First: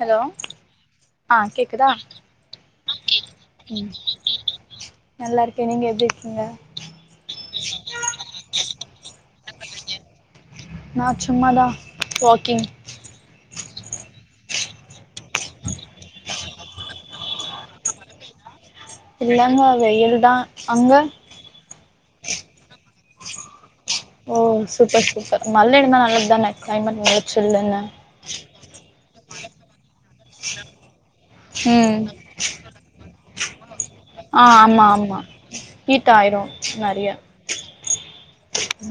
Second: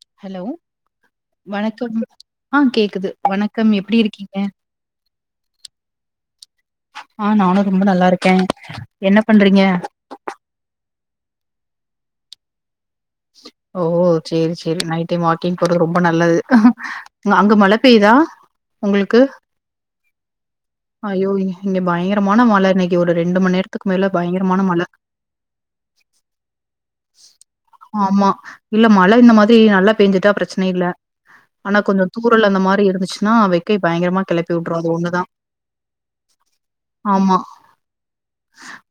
Hello ஆ கேக்குதா வணக்கம் ஆ கேக்குது வணக்கம் ம் எப்டி இருக்கீங்க நல்லா இருக்கே நீங்க எப்டி இருக்கீங்க ஆ நானும் ரொம்ப நல்லா இருக்கே என்ன பண்றீங்க நா சும்மாதா வாக்கிங் ஓ சேரி சேரி நைட் டைம் வாக்கிங் போறது ரொம்ப நல்லது அங்க மழ பெய்தா இல்லங்க வெயில் தா அங்க ஐய்யோ இங் இங்க பயங்கரமான மழ இன்னைக்கு ஒரு ரெண்டு மணிவரைக் ஓ சூப்பர் சூப்பர் மழன்னா நல்லது தானே க்ளைமேட் நல்லா சில்லுன்னு ஆமா இல்ல மழ இந்த மாரி நல்லா பேஞ்சுட்டா பிரச்சன இல்ல ஆனா ம் கொஞ்சோ தூரல் அந்த மாரி இருந்துச்சுன்னா வெ க்கைய பயங்கரமா கெளப்பி விட்ரு அது ஒன்னுதா ஹீட்டாயிரு நெறைய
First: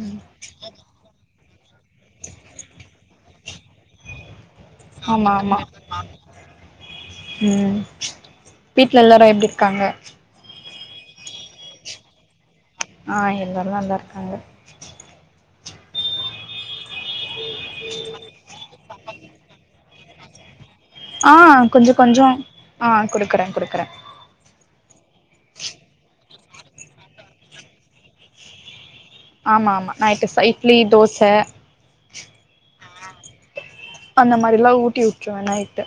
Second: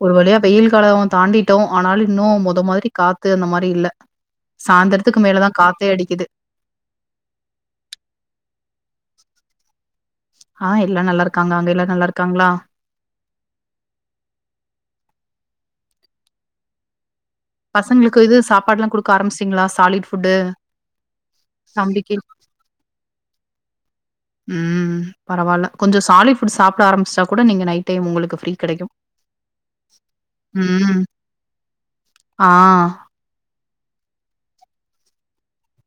ஒரு வழியா வெயில் காலோ தாண்டி ட்டோ ஆனாலு இன்னு மொத மாரி காத்து அந்த மாரி இல்ல சாய்ந்திரத்துக்கு ஆமா மேலதா ஆமா காத்தே அடிக்குது ம் வீட்ல எல்லாரு எப்டி இருக்காங்க ஆ எல்லா நல்லா இருக்காங்க அங்க எல்லா நல்லா இருக்காங்களா ஆ எல்லாரு நல்லா இருக்காங்க பசங்களுக்கு இது சாப்பாடெல்லா குடுக்க ஆரம்பிச்சிட்டிங்களா சாலிட் ஃபுட்டு ஆ கொஞ்சோ தம்பிக்கு கொஞ்சோ ஆ குடுக்குற குடுக்குற ம் பரவால்ல கொஞ்சோ சாலிட் ஃபுட் சாப்ட ஆரம்பிச்சுட்டா கூட நீங்க நைட் டைம் உங்களுக்கு ஃப்ரீ கெடைக்கும் ஆமா ஆமா நைட்டு ச இட்லி தோச ஆ அந்த மாரிலா ஊட்டி விட்டுருவே நைட்டு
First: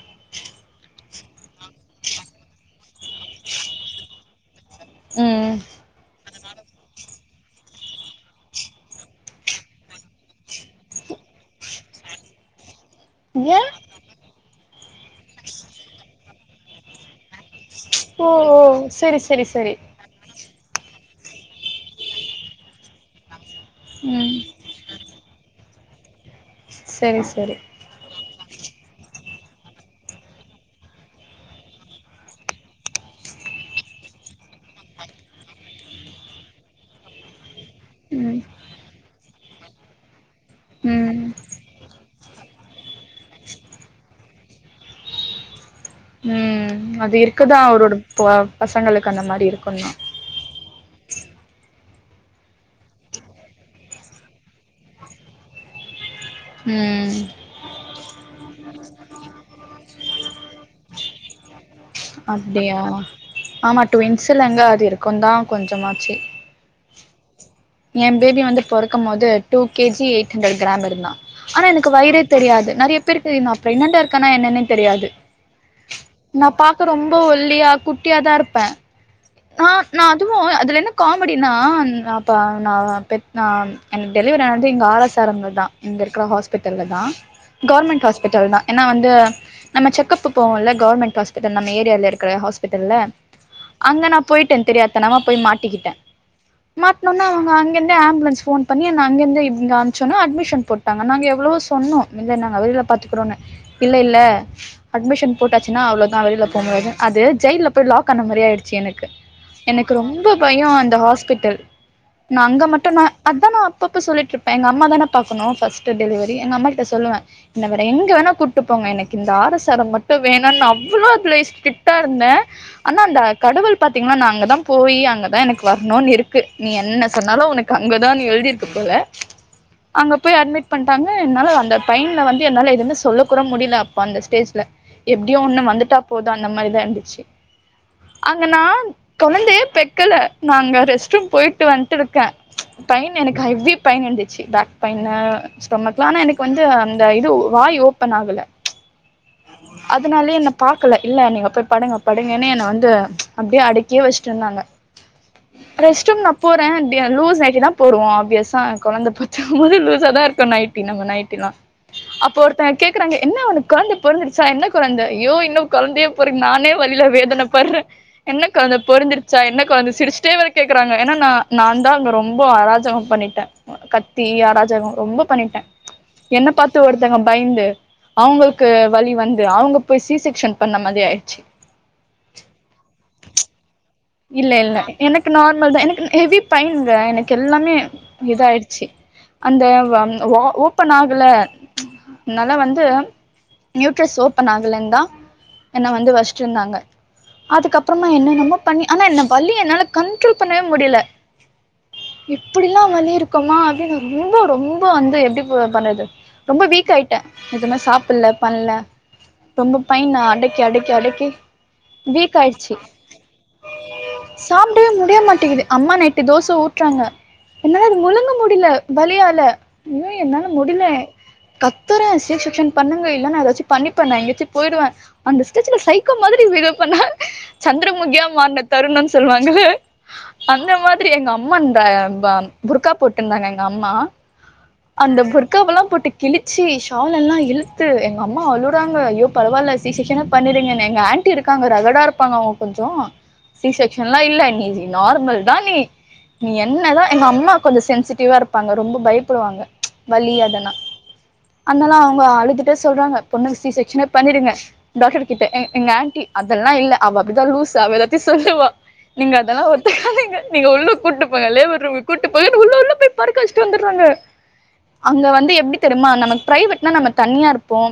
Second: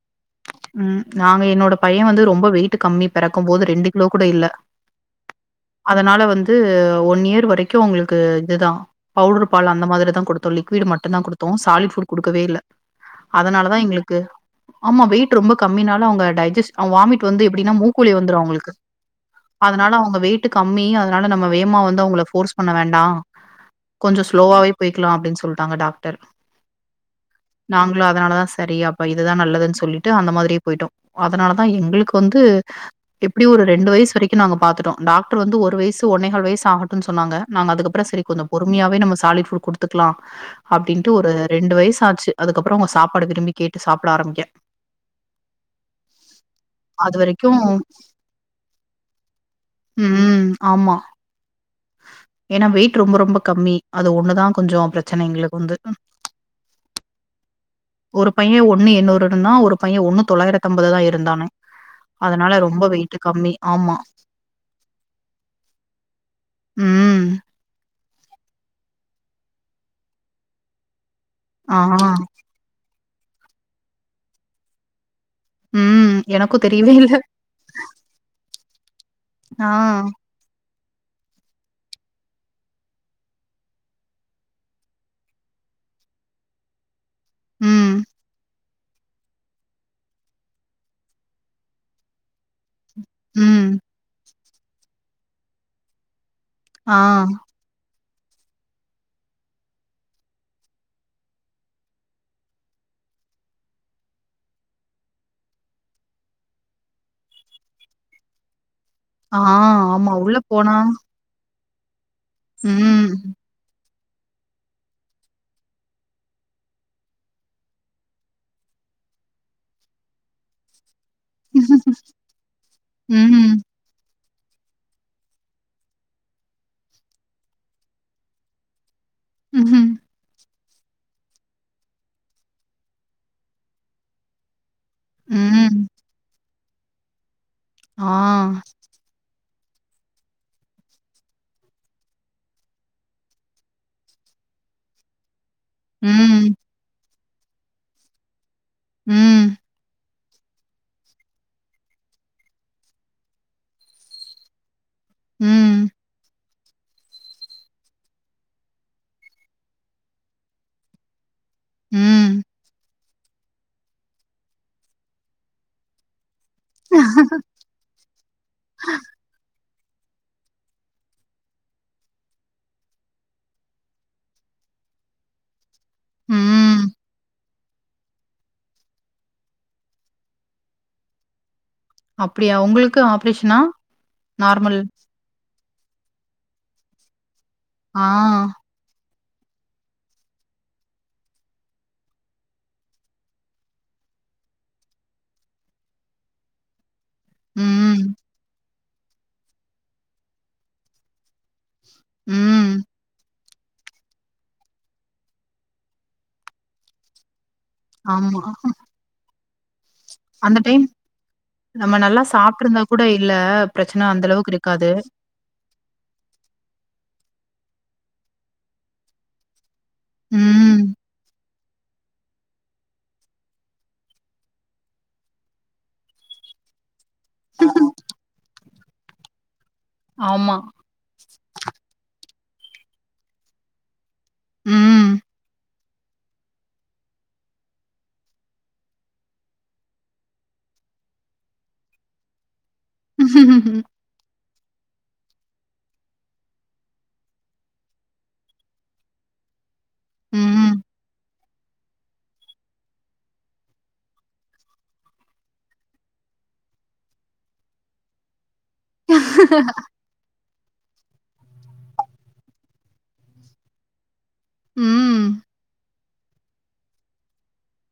ம் நாங்க என்னோட பைய வந்து ரொம்ப வெயிட் கம்மி பெறக்கும் போது ரெண்டு கிலோ கூட இல்ல ம் அதனால வந் து ஒன் இயர் வரைக்கோ அவுங்களுக்கு இதுதா‌ பவுட்ரு பாலு அந்த மாரி தா குடுத்தோ லிக்விட்‌ மட்டு தா குடுத்தோ சாலிட் ஃபுட் குடுக்கவே இல்ல ஏ அதனாலதா எங்களுக்கு ஆமா வெயிட் ரொம்ப கம்மினால அவுங்க டைஜிஸ் அவே வாமிட் வந்து எப்டின்னா மூக்கு வழி ஓ வந்துரு ஓ அவுங்களுக்கு செரி செரி செரி அதனால அவுங்க வெயிட்டு கம்மி அதனால நம்ம வேமா வந்து அவுங்கள ஃபோர்ஸ் பண்ண வேண்டா கொஞ்சோ ம் ஸ்லோவாவே போய்க்கல அப்டின்னு சொல்ட்டாங்க டாக்டர் செரி செரி நாங்களு அதனால தா செரி அப்ப இதுதா நல்லதுன்னு சொல்லி ட்டு அந்த மாரியே போயிட்டோ அதனால தா எங்களுக்கு வந்து எப்டியு ஒரு ரெண்டு வயசு வரைக்கோ நாங்க பாத்துட்டோ டாக்ரு வந்து ஒரு வயசு ஒன்னே கால் வயசு ஆகட்டு சொன்னாங்க நாங்க அதுக்கப்றோ சேரி ம் கொஞ்சோ பொறுமையாவே நம்ம சாலிட்‌ ஃபுட் குடுத்துக்கலா அப்டின்ட்டு ம் ஒரு ரெண்டு வயசாச்சு அதுக்கப்றோ அவுங்க சாப்பாடு விரும்பி கேட்டு சாப்ட ஆரம்பிக்க ம் அது இருக்குதா அதுவரைக்கும் ஒர் ஒரு ப பசங்களுக்கு அந்த மாரி இருக்குந்‌தா ம் ஆமா. ஏன்னா வெயிட் ரொம்ப ரொம்ப கம்மி அது ஒண்ணுதா கொஞ்சோ பிரச்சன எங்களுக்கு வந்து ம் ஒரு பையே ஒண்ணு என்னூறு இருந்தா ஒரு பையே ஒண்ணு தொள்ளாயிரத்து அம்பதுதா இருந்தானே அதனால அப்டியா ரொம்ப வெயிட்டு கம்மி ஆமா ட்வின்ஸ்ஸுலங்க அது இருக்குந்தா கொஞ்சமாச்சு ம் என் பேபி வந்து பொறக்கும் போது two KG eight hundred gram இருந்தா ஆனா ஆ எனக்கு வயிறே தெரியாது நெறையா பேருக்கு நா ப்ரெக்னன்ட்டா இருக்கேன்னா என்னன்னே தெரியாது ம் நா எனக்கு தெரி பாக்க ரொம்ப ஒல்லியா குட்டியாதா இருப்பே ந ஆ நா அதுவு அதுல என்ன காமெடினா அப்போ நா பெத் நா எனக்கு டெலிவெரி ஆனது எங்க ஆர் எஸ் ஆர் எம்-ல தா இங்க இருக்குற ஹாஸ்பிட்டல்ல தா ம் கவர்மெண்ட் ஹாஸ்பிட்டல் தா ஏன்னா வந்து நம்ம செக்கப்க்கு போவோல கவர்மெண்ட் ஹாஸ்பிட்டல் நம்ம ஏரியால இருக்குற ஹாஸ் பிட்டல்ல ம் அங்க நா போய்ட்டே தெரியாத்தனமா போய் மாட்டிக்கிட்டே ஆ மாட்னோன அவுங்க அங்கேந் தே ஆம்புலன்ஸ் ஃபோன் பண்ணி என்ன அங்கந்தே இங்க அம்ச்சோன அட்மிஷன் போட்டாங்க நாங்க எவ்ளோவோ சொன்னோ இல்ல நாங்க வெளில பாத்துக்கிறோனு இல்ல இல்ல அட்மிஷன் போட்டாச்சுன்னா அவ்ளோதா வெளில போ முடியாது அது ஜெயில்ல போய் லாக் ஆன மாரி ஆயிடுச்சு எனக்கு ஆ எனக்கு ஆமா ரொம்போ உள்ள பயோ போனா அந்த ஹாஸ்பிட்டல் நா அங்க மட்டும் நா ம் அதா நா அப்பப்ப சொல்லிட்டு இருப்பே எங்க அம்மா தானே பாக்கணும் ஃபர்ஸ்ட் டெலிவரி எங்க அம்மாகிட்ட சொல்லுவே என்ன வேற எங்க வேனா கூப்டு போங் க எனக்கு இந்த ஆர் எஸ் ஆர் எம் மட்டும் வேனானு நா அவ்வளோ ஸ்டிரிக்டா இருந்தே ஆனா அந்த ம்ஹ்ம் கடவுள் பாத்தீங்கன்னா நா அங்கதா போய் அங்கதா எனக்கு வரணுன்னு இருக்கு நீ என்ன சொன்னாலு உனக்கு அங்கதான்னு எழுதிருக்கு போல ம்ஹ்ம் அங்க போய் அட்மிட் பண்ட்டாங்க என்னால அந்த டைம்ல வந்து என்னால எதுவுமே சொல்ல கூட முடியல அப்ப அந்த ஸ்டேஜ்ல எப்படியோ ஒண்ணு ம் வந்துட்டா போதும் அந்த மாரிதா இருந்துச்சு ஆ குழந்தைய பெக்கல நாங்க ரெஸ்ட் ரூம் போயிட்டு வந்ட்டு இருக்கே பைன் எனக்கு ஹெவி பெயின் துச்சு பேக் பெயின் ஸ்டோமக் பெயின் ஆனா எனக்கு ம் வந்து அந்த இது வாய் ஓபன் ஆகல ம் அதனாலயே என்னை பாக்கல இல்ல நீங்க போய் படுங்க படுங்கன்னு என்ன வந்து அப்படியே அடக்கியே வச்சுட்டு இருந்தாங்க ம் ரெஸ்ட் ரூம் நா போறேன் இப்டி லூஸ் ஆக்கிதா போடுவோ ஆப்வியஸா கொழந்த பெக்கும்போது லூஸா தா இருக்கும் நைட்டி நம்ம நைட்டிலா அப்ப ம் ஒருத்தங்க கேக்குறாங்க என்ன ஒனக்கு கொழந்த பொறந்துடுச்சா என்ன கொழந்த அய்யோ இன்னும் கொழந்தையே பொறக் நானே வழியில வேதன படுறேன் என்ன கொழந்த பொறந்திருச்சா என்ன கொழந்த சிரிச்சுட்டே வேர கேக்குறாங்க ஏன்னா ந நான் தா அங்க ரொம்ப அராஜகம் பண்ணிட்டே கத்தி அராஜகம் ரொம்ப பண்ணிட்டே என்ன பாத்து ம் ஒருத்தங்க பயந்து அவங்களுக்கு வலி வந்து அவங்க போய் சீ செக்ஷன் பண்ண மாதிரி ஆயிடுச்சு அப்படியா உங்களுக்கு ஆப்ரேஷனா இல்ல இல்ல நார்மல் எனக்கு நார்மல் தா எனக்கு ஹெவி பெயின் எனக் எல்லாமே ஆ இதாயிடுச்சு அந்த ஓப்பன் ஆகல நாலா வந்து நியூட்ரஸ் ஓப்பன் ஆகலன் தா என்ன வந்து வச்சிட்டு இருந்தாங்க ம் அதுக்கப்புறமா என்னென்னமோ பண்ணி ஆனா என்ன வலி என்னால கண்ட்ரோல் பண்ணவே முடியல ம் இப்படிலா வலி இருக் குமா அப்படின்னு ரொம்ப ரொம்ப வந்து எப்படி பண்றது ரொம்ப வீக் ஆயிட்டே எதுமே சாப்பல ஆமா பண்ல ரொம்ப பெயின் அந்த அடக்கி டைம் அடக்கி அடக்கி நம்ம நல்லா வீக் ஆயிடுச்சு சாப்ட்ருந்தா கூட இல்ல பிரச்சன அந்த அளவுக்கு இருக்காது. சாப்டவே முடிய மாட்டேங்கிது அம்மா நைட்டு தோச ஊட்றாங்க என்னால அது முழுங்க முடியல வலியால யோ என்னால ம். முடியல கத்துறே சீ செக்ஷன் பண்ணுங்க இல்லன்னா ஏதாச்சும் பண்ணிப்பே நா எங்காச்சும் போயிடுவே அந்த ஸ்டேஜ்ல சைக்கோ மாதிரி பிகுவுப்பண்ணா சந்திரமுகியா மாறுன தருணன்னு சொல்லுவாங்கள ஆமா. அந்த மாதிரி எங்க அம்மா இந்த பா புருக்கா போட்டுருந்தாங்க எங்க அம்மா ம். அந்த புர்காவல்லாம் போட் டு கிழிச்சி ஷால் எல்லாம் இழுத்து எங்க அம்மா அழுறாங்க ஐயோ பரவாயில்ல சீசெக்ஷனே பண்ணீருங்க என்ன‌ எங்க ஆண்டி இருக்காங்க ரகடா இருப்பாங்க அவுங்க கொஞ்சோ சி செக்ஷன்லாம் இல்ல நீ நார்மல் தான் நீ நீ என்னதான் எங்க அம்மா கொஞ்சம் சென்சிட்டிவா இருப்பாங்க ரொம்ப பயப்படுவாங்க வலி அதல்லாம் ம். அதனலா அவு க அழுதுட்டே சொல்றாங்க பொண்ணுக்கு சிஷெக்சனே பண்ணிடுங்க டாக்டர் கிட்ட எங்க ஆண்டி அதெல்லாம் இல்லை அவ அப்படித்தான் லூசு அவ எதாத்தையும் சொல்லுவா நீங்க அதெல்லாம் ஒத்துக்காதிங்க நீங்க உள்ள கூட்டு லேபர் ரூமுக் கூட்டுப்போயி உள்ள உள்ள போய் படுக்க வெச்சு வந்துடுறாங்க அங்க ம். வந்து எப்டி தெரிமா நமக்கு பிரைவேட்னா நம்ம தனியா இருப்போம்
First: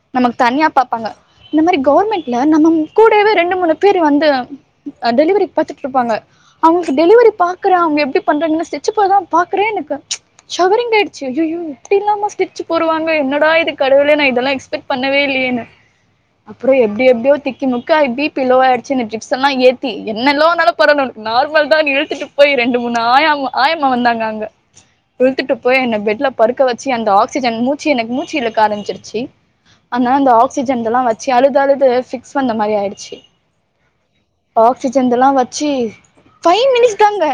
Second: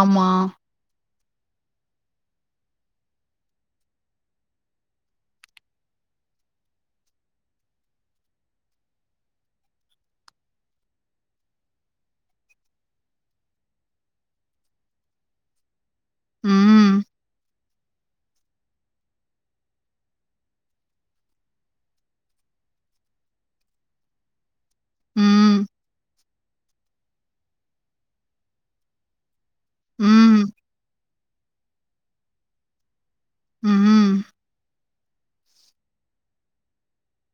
ஆமா. நமக்கு தனியா பாப்பாங்க இந்த மாரி கவர்மெண்ட்ல நம்ம கூடவே ரெண்டு மூணு பேர் வந்து டெலிவரி பாத்துட்டுருப்பாங்க அவுங்க்கு டெலிவரி பாக்கற அவங்க எப்படி பண்றாங்கன்னு ஸ்டெச்போடதா பாக்கறே எனக்கு ஷவரிங் ஆயிடுச்சு அய்யய்யோ இப்படி இல்லாம ஸ்டிச்சு போடுவாங்க என்னடா இது கடவுளே நா இதெல்லாம் எக்ஸ் பெட் பண்ணவே இல்லையேன்னு அப்புறம் ம். எப்படி எப்படியோ திக்கி முக்க பீபி லோ ஆயிடுச்சுன்னு டிரிப்ஸ் ஸல்லாம் ஏத்தி என்னலோனாலு பரவால்ல உனக்கு நார்மல் தானு இழுத்துட்டு போயி ரெண்டு மூணு ஆயாம்மா ஆயம்மா வந்தாங்க அங்க இழுத்துட்டு ம். போய் என் பெட்ல பருக்க வச்சு அந்த ஆக்சிஜன் மூச்சு எனக்கு மூச்சிலுக்க ஆரம்பிச்சிருச்சு அதனாலா இந்த ம். ஆக்சிஜன்ல்லாம் வச்சு அழுது அழுது பிக்ஸ் வந்த மாதிரி ஆயிடுச்சு உஹம் ஆக்சிஜன்ல்லாம் வச்சு பைவ் மினிட்ஸ் தாங்க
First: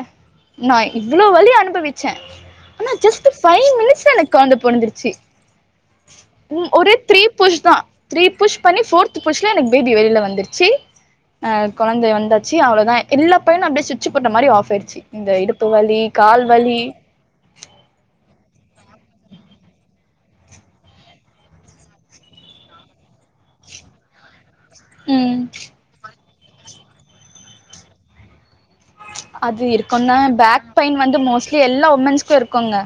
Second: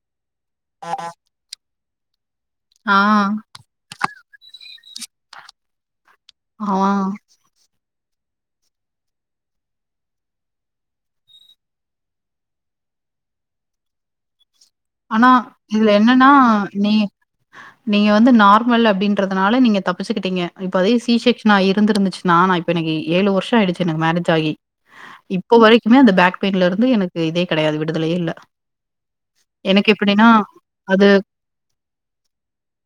நான் இவ்ளோ வலிய அனுபவிச்சேன் ஆனா ஆ. ஜஸ்ட் பை் மினிட்ஸ்ல எனக் கொழந்த பொறந்துருச்சி ஆ. ஒரே த்ரீ புஷ் தான் த்ரீ புஷ் பண்ணி ஃபோர்த் புஷ்ல எனக்கு பேபி வெளில வந்துருச்சி கொழந்தை வாந்தாச்சி அவ்ளோதான் எல்லா பைனு அப்படியே ஸ்விட்ச்சு போட்ட மாரி ஆஃப் ஆயிடுச்சு ஆனா இந்த இடுப்பு இதுல வலி என்னன்னா கால் வலி நீ நீங்க வந்து நார்மல் அப்படின்றத் தனால நீங்க தப்பிச்சுக்கிட்டீங்க இப்ப அதே சீசேக்ஷனா இரு இருந்துச்சுன்னான் இப்ப எனக்கு ஏழு வருஷம் ஆயிச்சு எனக்கு மேரேஜ் ஆகி ம் இப்போ வரைக்குமே அந்த பேக் பெயின்ல இருந்து எனக்கு இதே கிடையாது விடுதலயே இல்ல அது எனக்கு இருக்கும் எப்டின்னா தான் பேக் பெயின் அது வந்து மோஸ்ட்லி எல்லா உமன்ஸ்கும் இருக்குங்க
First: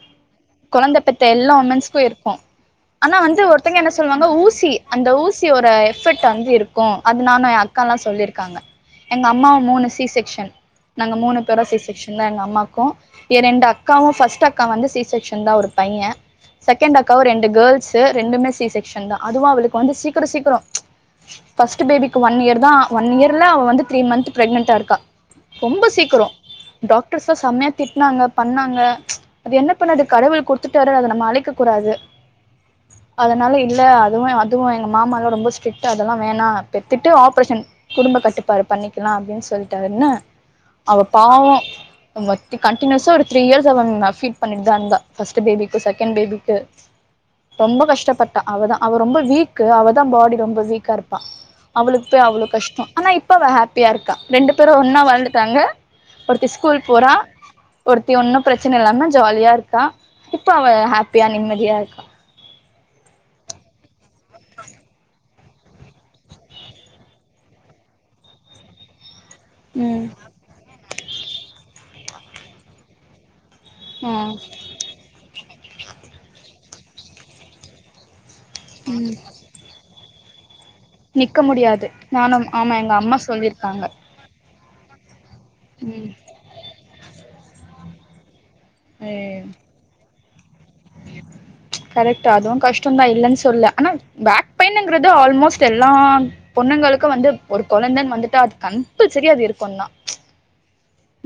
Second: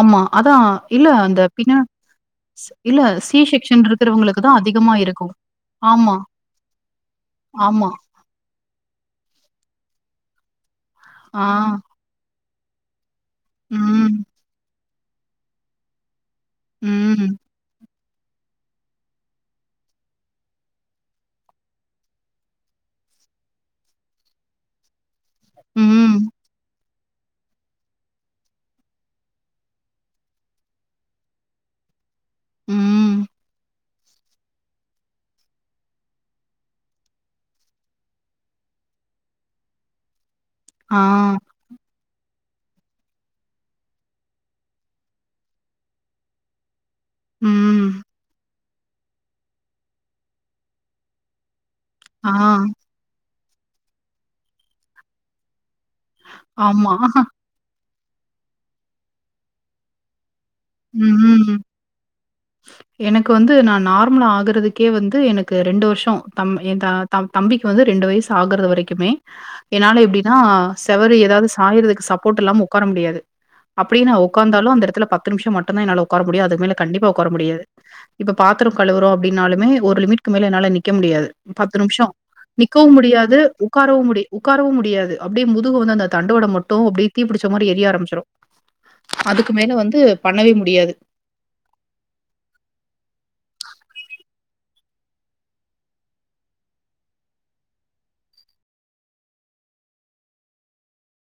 ஆமா. அதான் கொழந்த இல்ல பெத்த அந்த எல்லா பின்னா உமன்ஸ்க்கும் இருக்கும் ஸ் இல்ல ஆனா சி வந்து ஒருத்தங்க செக்ஷன் என்ன சொல்லுவாங்க இருக்கிறவங்களுக்கு தான் ஊசி அதிகமா அந்த இருக்கும். ஊசியோட ஆமா, எஃப்பெக்ட் வந்து இருக்கும் அது நானு அக்கா ஆமா. எல்லாம் சொல்லிருக்காங்க எங்க அம்மாவும் மூணு சிசெக்ஷன் நாங்க மூணு ஆ. பேரும் சீசிக்ஷக்சன் தா எங்க அம்மாக்கும் என் ரெண்டு ம். அக்காவும் பஸ்ட் அக்கா வந்து சி க்ஷக்சன் தான் ஒரு பையன் செகண்ட் அக்கா ம். ஒரு ரெண்டு கேர்ள்ஸ் ரெண்டுமே சிசெக்ஷன் தான் அதுவும் அவளுக்கு வந்து சீக்கரோ சீக்கரோ ஃபர்ஸ்ட் பேபிக்கு ஒன் இயர் தான் ஒன் இயர்ல அவ வந்து த்ரீ மந்த் பிரெக்னென்டா இருக்கா ரொம்ப ம். சீக்கரோ டாக்டர்ஸு செமையா திட்டனாங்க பண்ணாங்க அது என்ன பண்ணடு கடவுள் குடுத்துட்டாரு அத நம்ம அழிக்க கூடாது ம். அதனால இல்ல அதுவு அதுவும் எங்க மாமா எல்லாம் ரொம்ப ஸ்டிரிக்ட்டு அதெல்லா வேணா பெத்துட்டு ஆப்ரேஷன் குடும்ப கட்டுப்பாடு பண்ணிக்கலா அப்படின்னு சொல்லிட்டாருன்னு அவ ஆ. பாவோ கண்டினியூஸ்ஸா ஒரு த்ரீ இயர்ஸா அவபீட் பண்ணிட்டு தான் இருந்தா ஃபர்ஸ்ட் பேபிக்கு செகண்ட் பேபிக்கு ரொம்ப ம். கஷ்டப்பட்டா அவதா அவ ரொம்ப வீக்கு அவதா பாடி ரொம்ப வீக்கா இருப்பா அவளுக்கு போய் ஆ. அவ்ளோ கஷ்டம் ஆனா இப் ப ஹாப்பியா இருக்கா ரெண்டு பேரும் ஒன்னா வளந்துட்டாங்க ஒருத்தி ஸ்கூல் ஆமா. போறா ஒருத்தி ஒன்னும் பிரச்சனை இல்லாம ஜாலியா இருக்கா இப்ப அவ ஹாப்பியா ம். நிம்மதியா இருக்கா எனக்கு வந்து நான் நார்மல ஆகுறதுக்கே வந்து எனக்கு ரெண்டு வருஷம் தம் என் தா தம் தம்பிக்கு வந்து ரெ ண்டு வயசு ஆகறது வரைக்குமே என்னால ம் எப்படின்னா செவரு ஏதாவது சாயறதுக்கு சப்போர்ட் இல்லாம உக்கார முடியாது அப்படியே நா ஆ ஒக்காந்தாலு அந்த எடத்துல பத்துநிமிஷ மட்டும் தா என்னால ஒக்கார முடியு அதுக்கு மேல கண்டிப்பா ஒக்கார முடியது இப்ப பாத்திர கழுவுறோ ம் அப்பின்னாலுமே ஒரு லிமிட்க மேல என்னால நி க்க முடியாது நிக்க பத்து முடியாது நிமசோ நானும் ஆமா நிக்கவு எங்க அம்மா முடியாது சொல்லிருக்காங்க உக்காரவும் முடியாது உ க்காரவு முடியாது அப்டியே முதுகு வந்து அந்த ம் தண்டுவட மட்டு அடியே தீ பிடிச்சமாரி எரிய ஆம்பிச்சிரு ஏ அதுக்கு மேல வந்து பண்ணவே முடியாது கரெட் அதுவு கஷ்டந்தா இல்லன்னு சொல்ல ஆனா பேக் பெய்ன்குறது ஆல்மோஸ்ட் எல்லா பொண்ணுங்களுக் கு வந்து ஒரு கொழந்தைன்ன வந்துட்டு அது கம்பல்சரி அது இருக்குந்தா